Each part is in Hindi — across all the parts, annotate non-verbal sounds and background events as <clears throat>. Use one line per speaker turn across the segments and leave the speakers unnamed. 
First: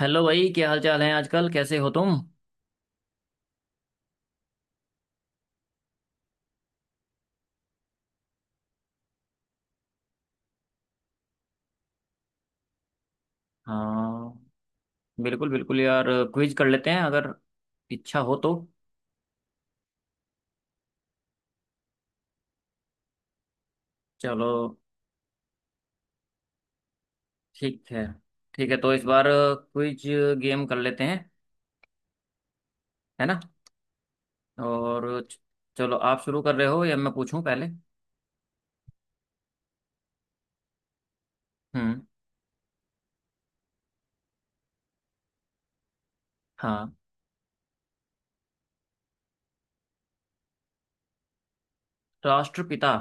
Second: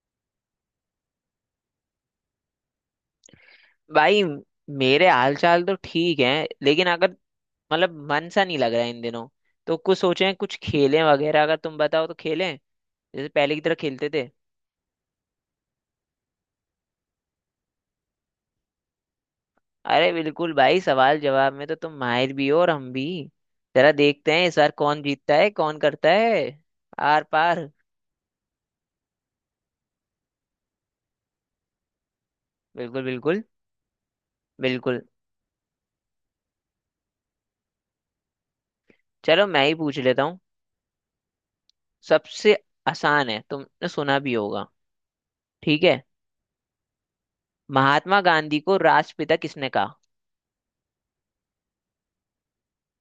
हेलो भाई, क्या हाल चाल है आजकल, कैसे हो तुम?
भाई मेरे हाल चाल तो ठीक है, लेकिन अगर मतलब मन सा नहीं लग रहा है इन दिनों। तो कुछ सोचे हैं, कुछ खेलें वगैरह, अगर तुम बताओ तो खेलें जैसे पहले की तरह खेलते थे।
हाँ। बिल्कुल बिल्कुल यार। क्विज कर लेते हैं अगर इच्छा हो तो।
अरे बिल्कुल भाई, सवाल जवाब में तो तुम माहिर भी हो और हम भी। जरा देखते हैं
चलो।
इस बार कौन जीतता है, कौन करता है आर पार।
ठीक है। ठीक है, तो इस बार क्विज गेम कर लेते हैं,
बिल्कुल
है ना?
बिल्कुल बिल्कुल।
और च- चलो, आप शुरू कर रहे हो या मैं पूछूं पहले?
चलो मैं ही पूछ लेता हूँ।
हम्म।
सबसे आसान है, तुमने सुना भी होगा। ठीक है।
हाँ।
महात्मा गांधी को राष्ट्रपिता किसने कहा।
राष्ट्रपिता?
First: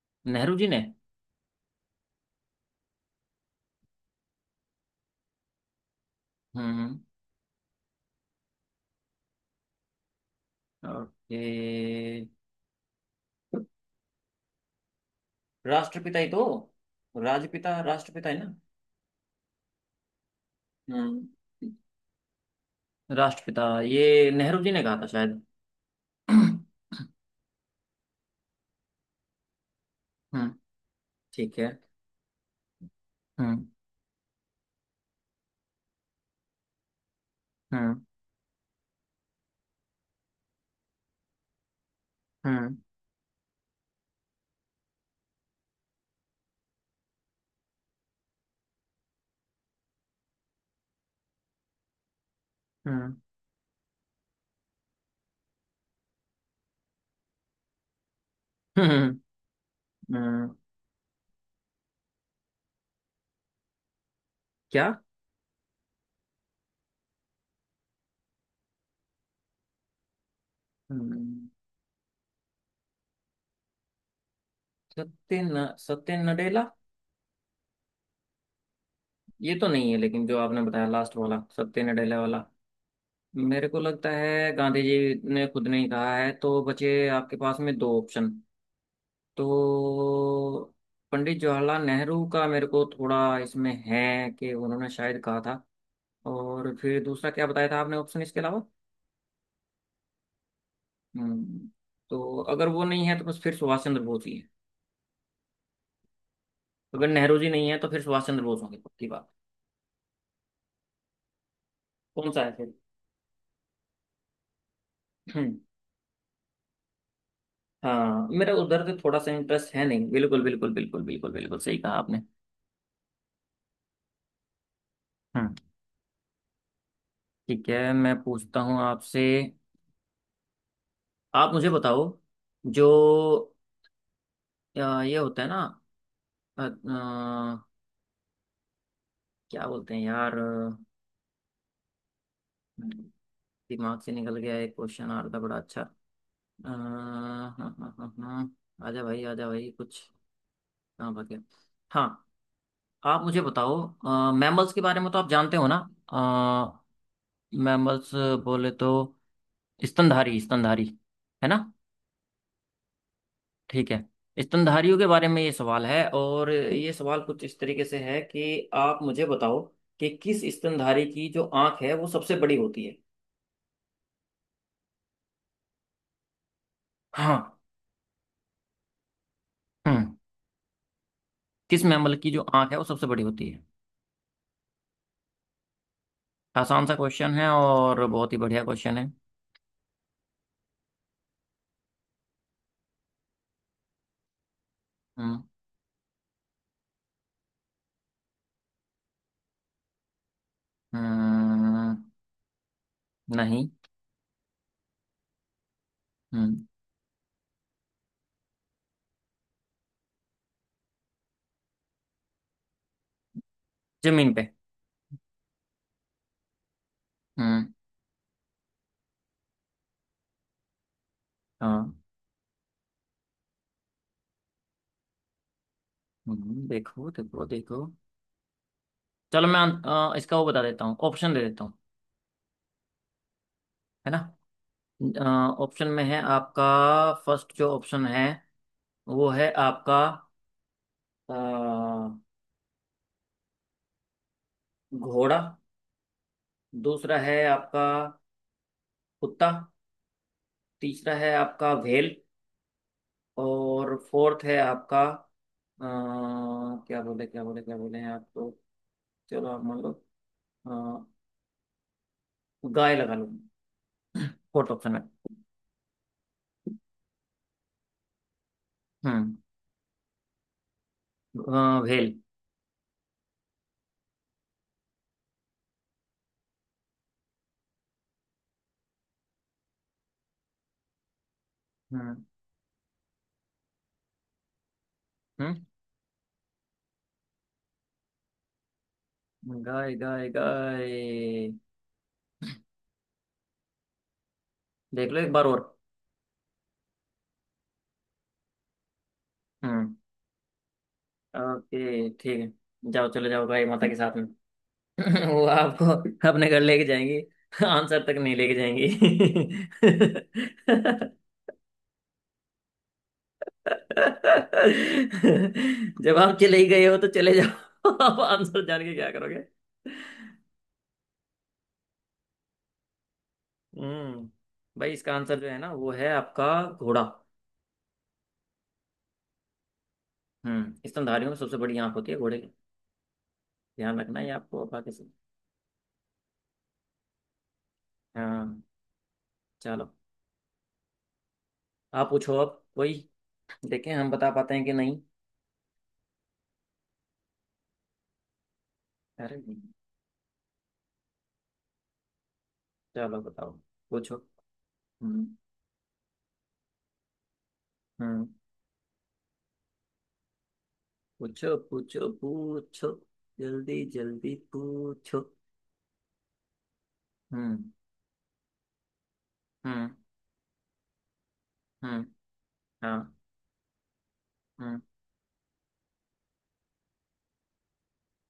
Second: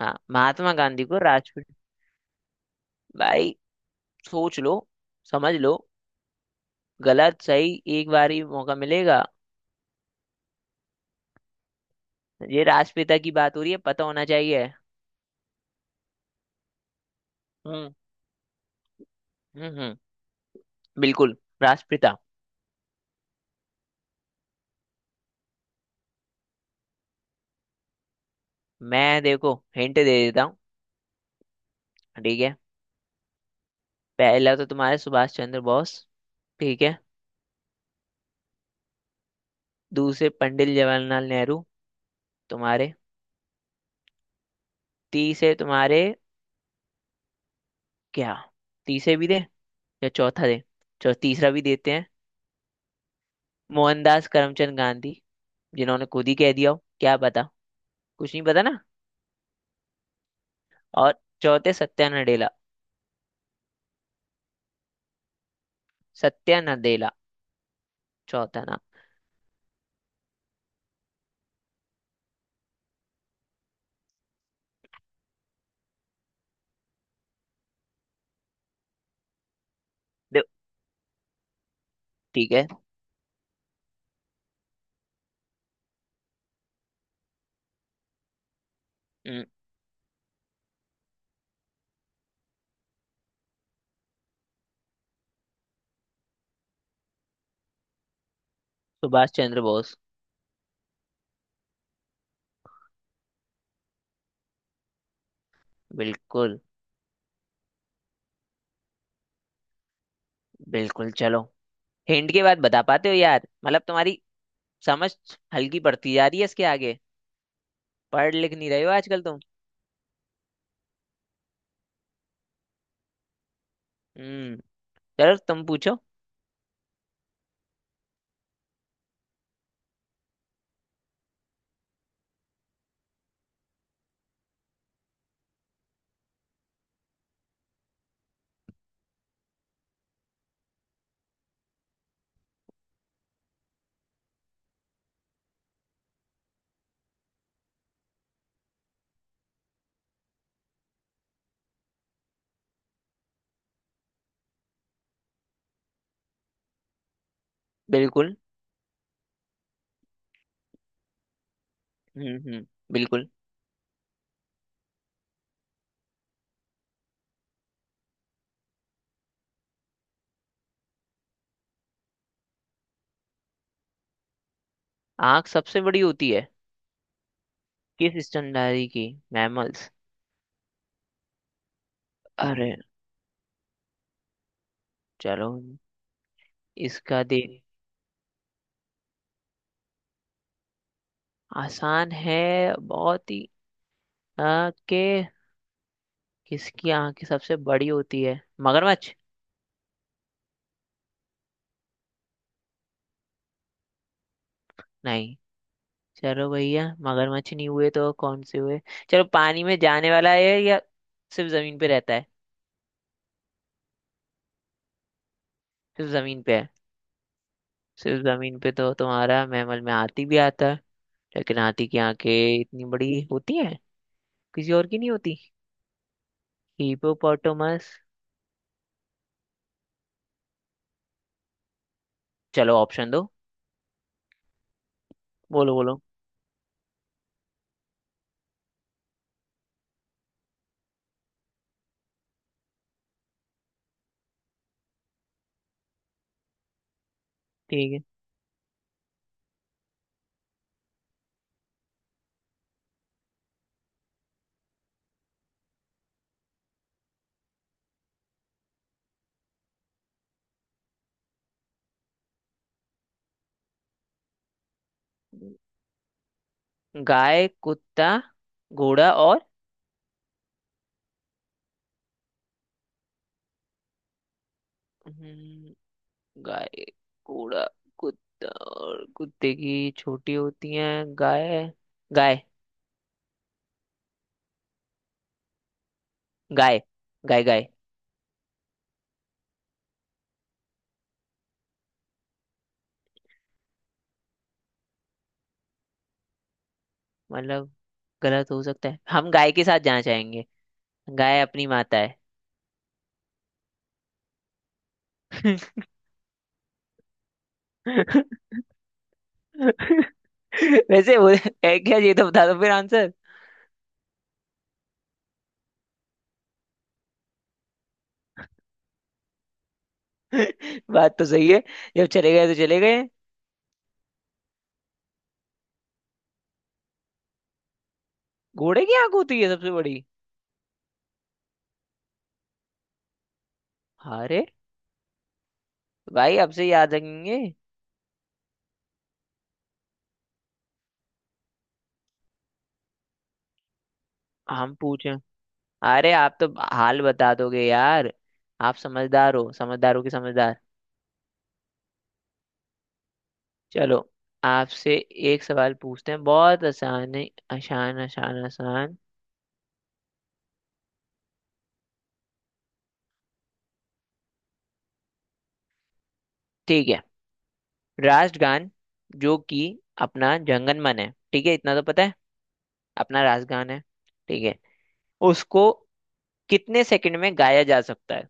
हाँ,
नेहरू जी
महात्मा
ने।
गांधी को राष्ट्रपिता। भाई सोच लो, समझ लो।
हम्म।
गलत सही, एक बार ही मौका मिलेगा।
ओके।
ये राष्ट्रपिता की बात हो रही है, पता होना चाहिए।
राष्ट्रपिता ही तो। राजपिता,
हम्म
राष्ट्रपिता, है ना?
हम्म।
हम्म।
बिल्कुल। राष्ट्रपिता।
राष्ट्रपिता ये नेहरू जी ने कहा था शायद। हम्म।
मैं देखो, हिंट दे देता हूँ।
ठीक है।
ठीक है।
हम्म।
पहला तो तुम्हारे सुभाष चंद्र बोस। ठीक है।
हम्म।
दूसरे पंडित जवाहरलाल नेहरू।
हम्म।
तुम्हारे तीसरे, तुम्हारे क्या, तीसरे भी दे या चौथा दे। चलो तीसरा भी देते हैं।
हम्म।
मोहनदास करमचंद गांधी, जिन्होंने खुद ही कह दिया हो, क्या पता। कुछ नहीं पता ना।
हम्म। हम्म।
और चौथे सत्या नडेला।
क्या?
सत्या नडेला, चौथा नाम।
हम्म। सत्य नडेला? ये तो नहीं है, लेकिन जो
देखो
आपने बताया लास्ट वाला सत्य नडेला वाला।
ठीक है।
मेरे को लगता है गांधी जी ने खुद नहीं कहा है, तो बचे आपके पास में दो ऑप्शन। तो
हम्म,
पंडित जवाहरलाल नेहरू का मेरे को थोड़ा इसमें है कि उन्होंने शायद कहा था। और फिर दूसरा क्या बताया था आपने ऑप्शन इसके अलावा?
सुभाष चंद्र बोस।
हम्म। तो अगर वो नहीं है तो बस फिर सुभाष चंद्र बोस ही है।
बिल्कुल
अगर नेहरू जी नहीं है तो फिर सुभाष चंद्र बोस होंगे, पक्की बात।
बिल्कुल। चलो,
कौन
हिंट के
सा है
बाद
फिर?
बता पाते हो यार, मतलब तुम्हारी समझ
हम्म।
हल्की पड़ती जा रही है इसके आगे।
हाँ,
पढ़
मेरा
लिख नहीं रहे
उधर
हो
से थोड़ा
आजकल
सा
तुम।
इंटरेस्ट है नहीं। बिल्कुल बिल्कुल बिल्कुल बिल्कुल बिल्कुल सही कहा आपने।
हम्म। चलो
हम्म।
तुम पूछो।
ठीक है, मैं पूछता हूँ आपसे। आप मुझे बताओ। जो ये होता है ना। अ, अ, क्या बोलते हैं यार? दिमाग से निकल गया। एक क्वेश्चन आ रहा था बड़ा अच्छा। हाँ। हाँ हाँ हाँ। आजा भाई कुछ। हाँ, बढ़ गया। हाँ। आप मुझे बताओ, मैमल्स के बारे में तो आप जानते हो ना? मैमल्स
बिल्कुल।
बोले तो स्तनधारी, स्तनधारी, है ना।
हम्म। बिल्कुल।
ठीक है। स्तनधारियों के बारे में ये सवाल है, और ये सवाल कुछ इस तरीके से है कि आप मुझे बताओ कि किस स्तनधारी की जो आंख है वो सबसे बड़ी होती है।
आंख सबसे बड़ी होती है
हाँ।
किस स्तनधारी की, मैमल्स।
हम्म। किस मैमल की जो
अरे
आंख है वो सबसे बड़ी होती है?
चलो,
आसान सा
इसका
क्वेश्चन
दे।
है और बहुत ही बढ़िया क्वेश्चन है।
आसान है बहुत ही। के
हम्म।
किसकी आंखें सबसे बड़ी होती है। मगरमच्छ।
हम्म, नहीं।
नहीं। चलो
हम्म।
भैया, मगरमच्छ नहीं हुए तो कौन से हुए। चलो, पानी में जाने वाला है या सिर्फ जमीन पे रहता है।
जमीन पे।
सिर्फ जमीन पे है। सिर्फ जमीन पे तो तुम्हारा मैमल में हाथी भी आता है, लेकिन हाथी
हाँ।
की आंखें इतनी बड़ी होती हैं, किसी और की नहीं होती।
देखो देखो देखो।
हिपोपोटामस।
चलो, मैं इसका वो बता देता हूँ, ऑप्शन दे देता हूँ।
चलो ऑप्शन दो।
है ना?
बोलो
ऑप्शन
बोलो।
में है आपका। फर्स्ट जो ऑप्शन है वो है आपका अ, घोड़ा। दूसरा है आपका
ठीक है।
कुत्ता। तीसरा है आपका व्हेल। और फोर्थ है आपका अ, क्या बोले क्या बोले क्या बोले हैं आप तो। चलो आप मान लो अ, गाय लगा लो फोर्थ ऑप्शन में।
गाय, कुत्ता, घोड़ा
हम्म।
और
व्हेल।
हम्म, गाय, घोड़ा, कुत्ता, और कुत्ते की छोटी होती है। गाय
हम्म।
गाय
हम्म।
गाय गाय गाय,
गाय गाय गाय, देख लो एक बार और।
मतलब गलत हो सकता है, हम गाय के साथ
हम्म।
जाना चाहेंगे। गाय अपनी माता
ओके,
है।
ठीक है, जाओ, चले जाओ गाय माता के साथ में। <laughs> वो
<laughs>
आपको अपने घर लेके जाएंगी। आंसर तक नहीं लेके जाएंगी।
वैसे वो है क्या, ये तो बता दो फिर आंसर।
<laughs> जब आप चले ही गए हो तो चले जाओ। <laughs> आप आंसर जान के क्या करोगे?
<laughs> बात तो सही है। जब चले गए तो चले गए।
हम्म। भाई, इसका आंसर जो है ना वो है आपका घोड़ा।
घोड़े की आंख होती है सबसे बड़ी।
हम्म, स्तनधारियों में सबसे बड़ी आंख होती है घोड़े की। ध्यान रखना, ये
अरे
आपको बाकी से।
भाई, अब से याद रखेंगे।
हाँ। चलो, आप पूछो अब कोई, देखें हम बता पाते हैं कि
हम
नहीं।
पूछे। अरे आप तो हाल बता दोगे यार। आप समझदार
अरे,
हो, समझदारों के समझदार।
चलो बताओ,
चलो
पूछो।
आपसे
हम्म।
एक सवाल पूछते हैं, बहुत आसान है। आसान
हम्म,
आसान आसान।
पूछो पूछो पूछो, जल्दी जल्दी पूछो।
ठीक है।
हम्म।
राष्ट्रगान, जो कि
हम्म।
अपना जंगन मन है, ठीक है, इतना तो पता
हम्म।
है।
हाँ।
अपना राष्ट्रगान है ठीक है।
हम्म।
उसको कितने सेकंड में गाया जा सकता है।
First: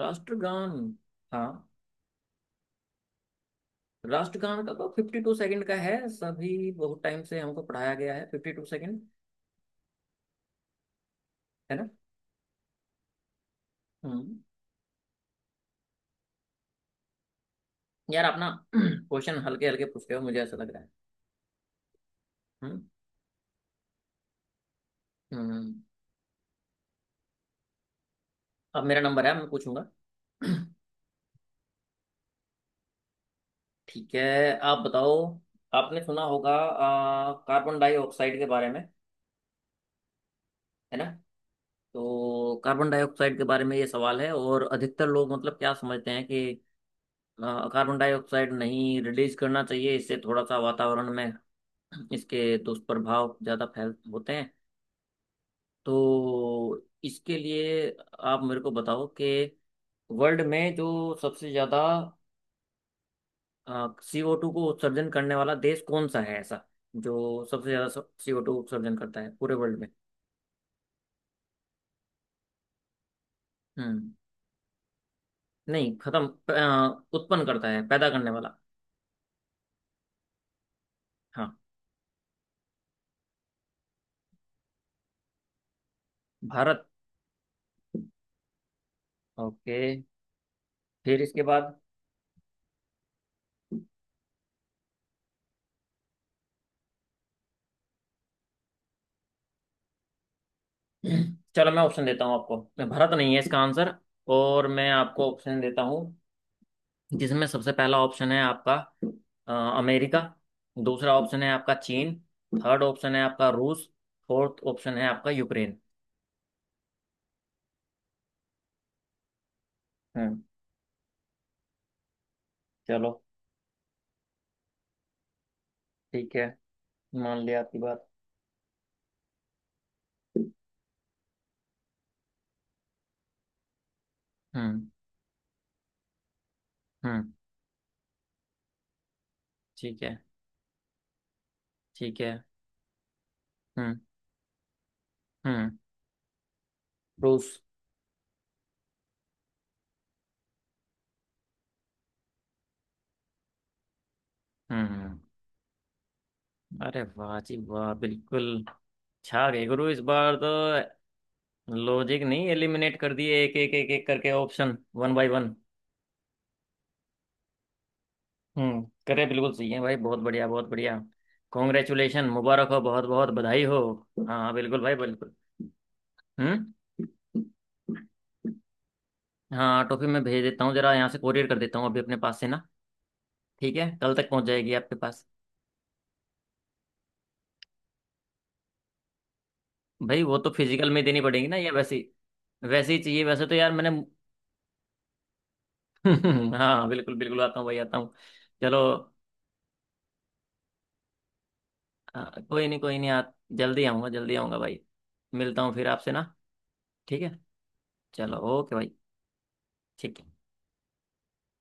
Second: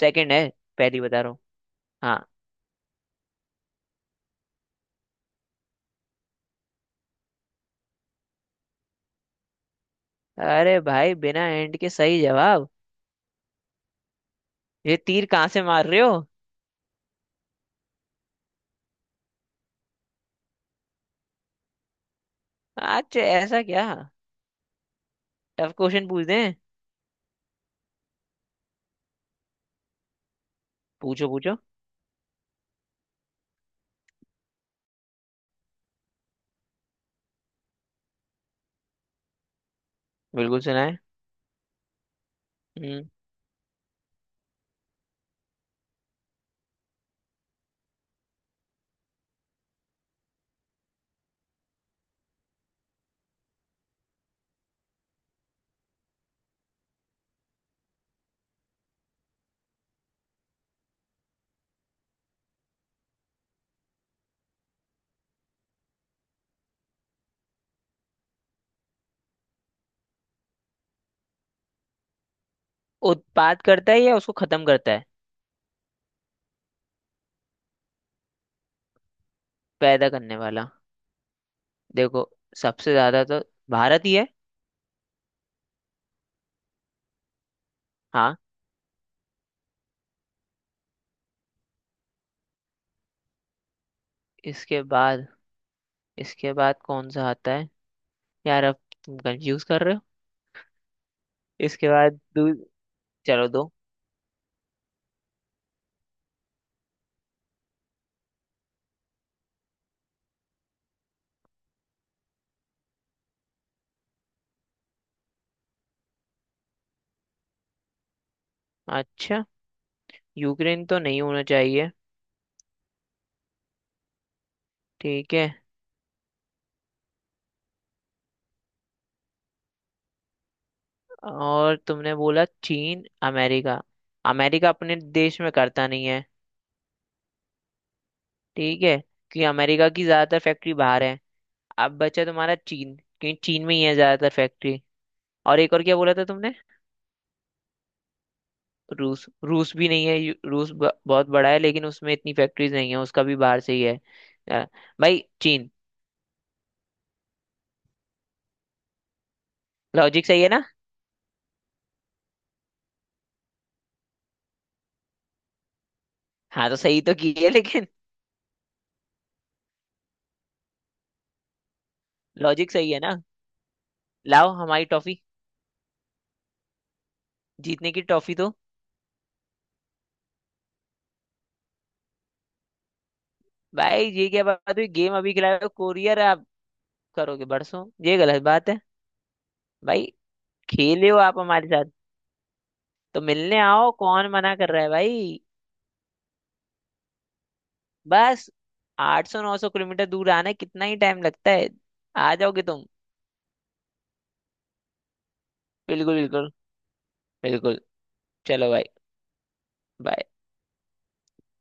सेकंड है पहली बता रहा हूँ।
हाँ।
हाँ।
राष्ट्रगान का तो 52 सेकेंड का है, सभी बहुत टाइम से हमको पढ़ाया गया है, 52 सेकेंड।
अरे भाई, बिना
है
एंड
ना?
के सही जवाब।
हम्म।
ये तीर कहाँ से मार रहे हो।
यार आप ना <clears throat> क्वेश्चन हल्के हल्के पूछ रहे <clears throat> हो, मुझे ऐसा लग रहा है। हम्म।
अच्छा ऐसा क्या।
हम्म।
टफ क्वेश्चन पूछ दें।
अब मेरा नंबर है, मैं पूछूंगा। <clears throat>
पूछो पूछो।
ठीक है, आप बताओ। आपने सुना होगा कार्बन डाइऑक्साइड के बारे में?
बिल्कुल सुना
है
है।
ना? तो कार्बन
हम्म।
डाइऑक्साइड के बारे में ये सवाल है, और अधिकतर लोग मतलब क्या समझते हैं कि कार्बन डाइऑक्साइड नहीं रिलीज करना चाहिए, इससे थोड़ा सा वातावरण में इसके दुष्प्रभाव ज़्यादा फैल होते हैं। तो इसके लिए आप मेरे को बताओ कि वर्ल्ड में जो सबसे ज़्यादा CO2 को उत्सर्जन करने वाला देश कौन सा है, ऐसा जो सबसे ज्यादा CO2 उत्सर्जन करता है पूरे वर्ल्ड में?
उत्पाद करता है
हम्म।
या उसको खत्म करता है।
नहीं, खत्म उत्पन्न करता है, पैदा करने वाला।
पैदा करने वाला।
हाँ।
देखो, सबसे ज्यादा तो भारत ही है।
भारत?
हाँ।
ओके, फिर इसके बाद।
इसके बाद, इसके बाद कौन सा आता है। यार अब तुम कंफ्यूज कर रहे हो।
<clears throat> चलो मैं
इसके
ऑप्शन
बाद
देता हूँ आपको। भारत नहीं है
चलो
इसका
दो।
आंसर। और मैं आपको ऑप्शन देता हूँ, जिसमें सबसे पहला ऑप्शन है आपका अमेरिका। दूसरा ऑप्शन है आपका चीन। थर्ड ऑप्शन है आपका रूस। फोर्थ ऑप्शन है आपका यूक्रेन।
अच्छा।
हम्म।
यूक्रेन तो नहीं होना चाहिए।
चलो
ठीक है।
ठीक है, मान लिया आपकी बात।
और तुमने बोला चीन, अमेरिका। अमेरिका
हम्म।
अपने देश में करता नहीं है।
हम्म।
ठीक है कि अमेरिका
ठीक
की
है।
ज्यादातर फैक्ट्री बाहर है। अब
ठीक
बचा
है।
तुम्हारा चीन, क्योंकि चीन में ही है
हम्म।
ज्यादातर फैक्ट्री। और एक
हम्म।
और क्या बोला था तुमने।
रूस।
रूस। रूस भी नहीं है, रूस बहुत बड़ा है, लेकिन उसमें इतनी फैक्ट्रीज नहीं है, उसका भी बाहर से ही है। अ,
हम्म।
भाई चीन।
अरे वाह जी वाह, बिल्कुल। छा गए गुरु इस
लॉजिक
बार
सही
तो।
है ना।
लॉजिक नहीं, एलिमिनेट कर दिए एक एक एक एक करके ऑप्शन, वन बाय वन।
हाँ तो सही तो की है, लेकिन
हम्म। करे, बिल्कुल सही है भाई, बहुत बढ़िया बहुत बढ़िया। कॉन्ग्रेचुलेशन, मुबारक
लॉजिक
हो,
सही है
बहुत
ना।
बहुत बधाई हो।
लाओ
हाँ बिल्कुल
हमारी
भाई
टॉफी,
बिल्कुल। हम्म।
जीतने की टॉफी तो।
हाँ, टॉफी मैं भेज देता हूँ, जरा यहाँ से कोरियर कर देता हूँ अभी अपने पास से ना। ठीक है,
भाई
कल
ये
तक
क्या
पहुँच
बात
जाएगी
हुई,
आपके
गेम
पास।
अभी खिलाए हो, कोरियर आप करोगे बरसों, ये गलत बात है भाई।
भाई, वो तो फिजिकल में
खेले हो
देनी
आप
पड़ेगी ना,
हमारे
या
साथ
वैसे वैसे ही
तो
चाहिए, वैसे तो
मिलने
यार मैंने
आओ, कौन मना कर रहा है भाई।
<laughs> हाँ बिल्कुल बिल्कुल आता हूँ भाई आता हूँ।
बस
चलो।
800 900 किलोमीटर दूर आना है, कितना ही टाइम लगता है। आ
हाँ,
जाओगे तुम।
कोई नहीं जल्दी आऊँगा जल्दी आऊँगा भाई। मिलता हूँ फिर आपसे
बिल्कुल
ना।
बिल्कुल
ठीक है।
बिल्कुल।
चलो
चलो
ओके
भाई।
भाई।
बड़ जय filtकश है वहां, झाल 午 राले flatsकुब है, प्यूजहांजूलाधा ड़न काल je है, झाले Garlic-ає, ढौन जी के जारी unosijay Михोंताम है, Permain Cong Oreo Navक, जए रोंटोंगे हैं
ठीक
एation कि उले कार स��
है।
Cristo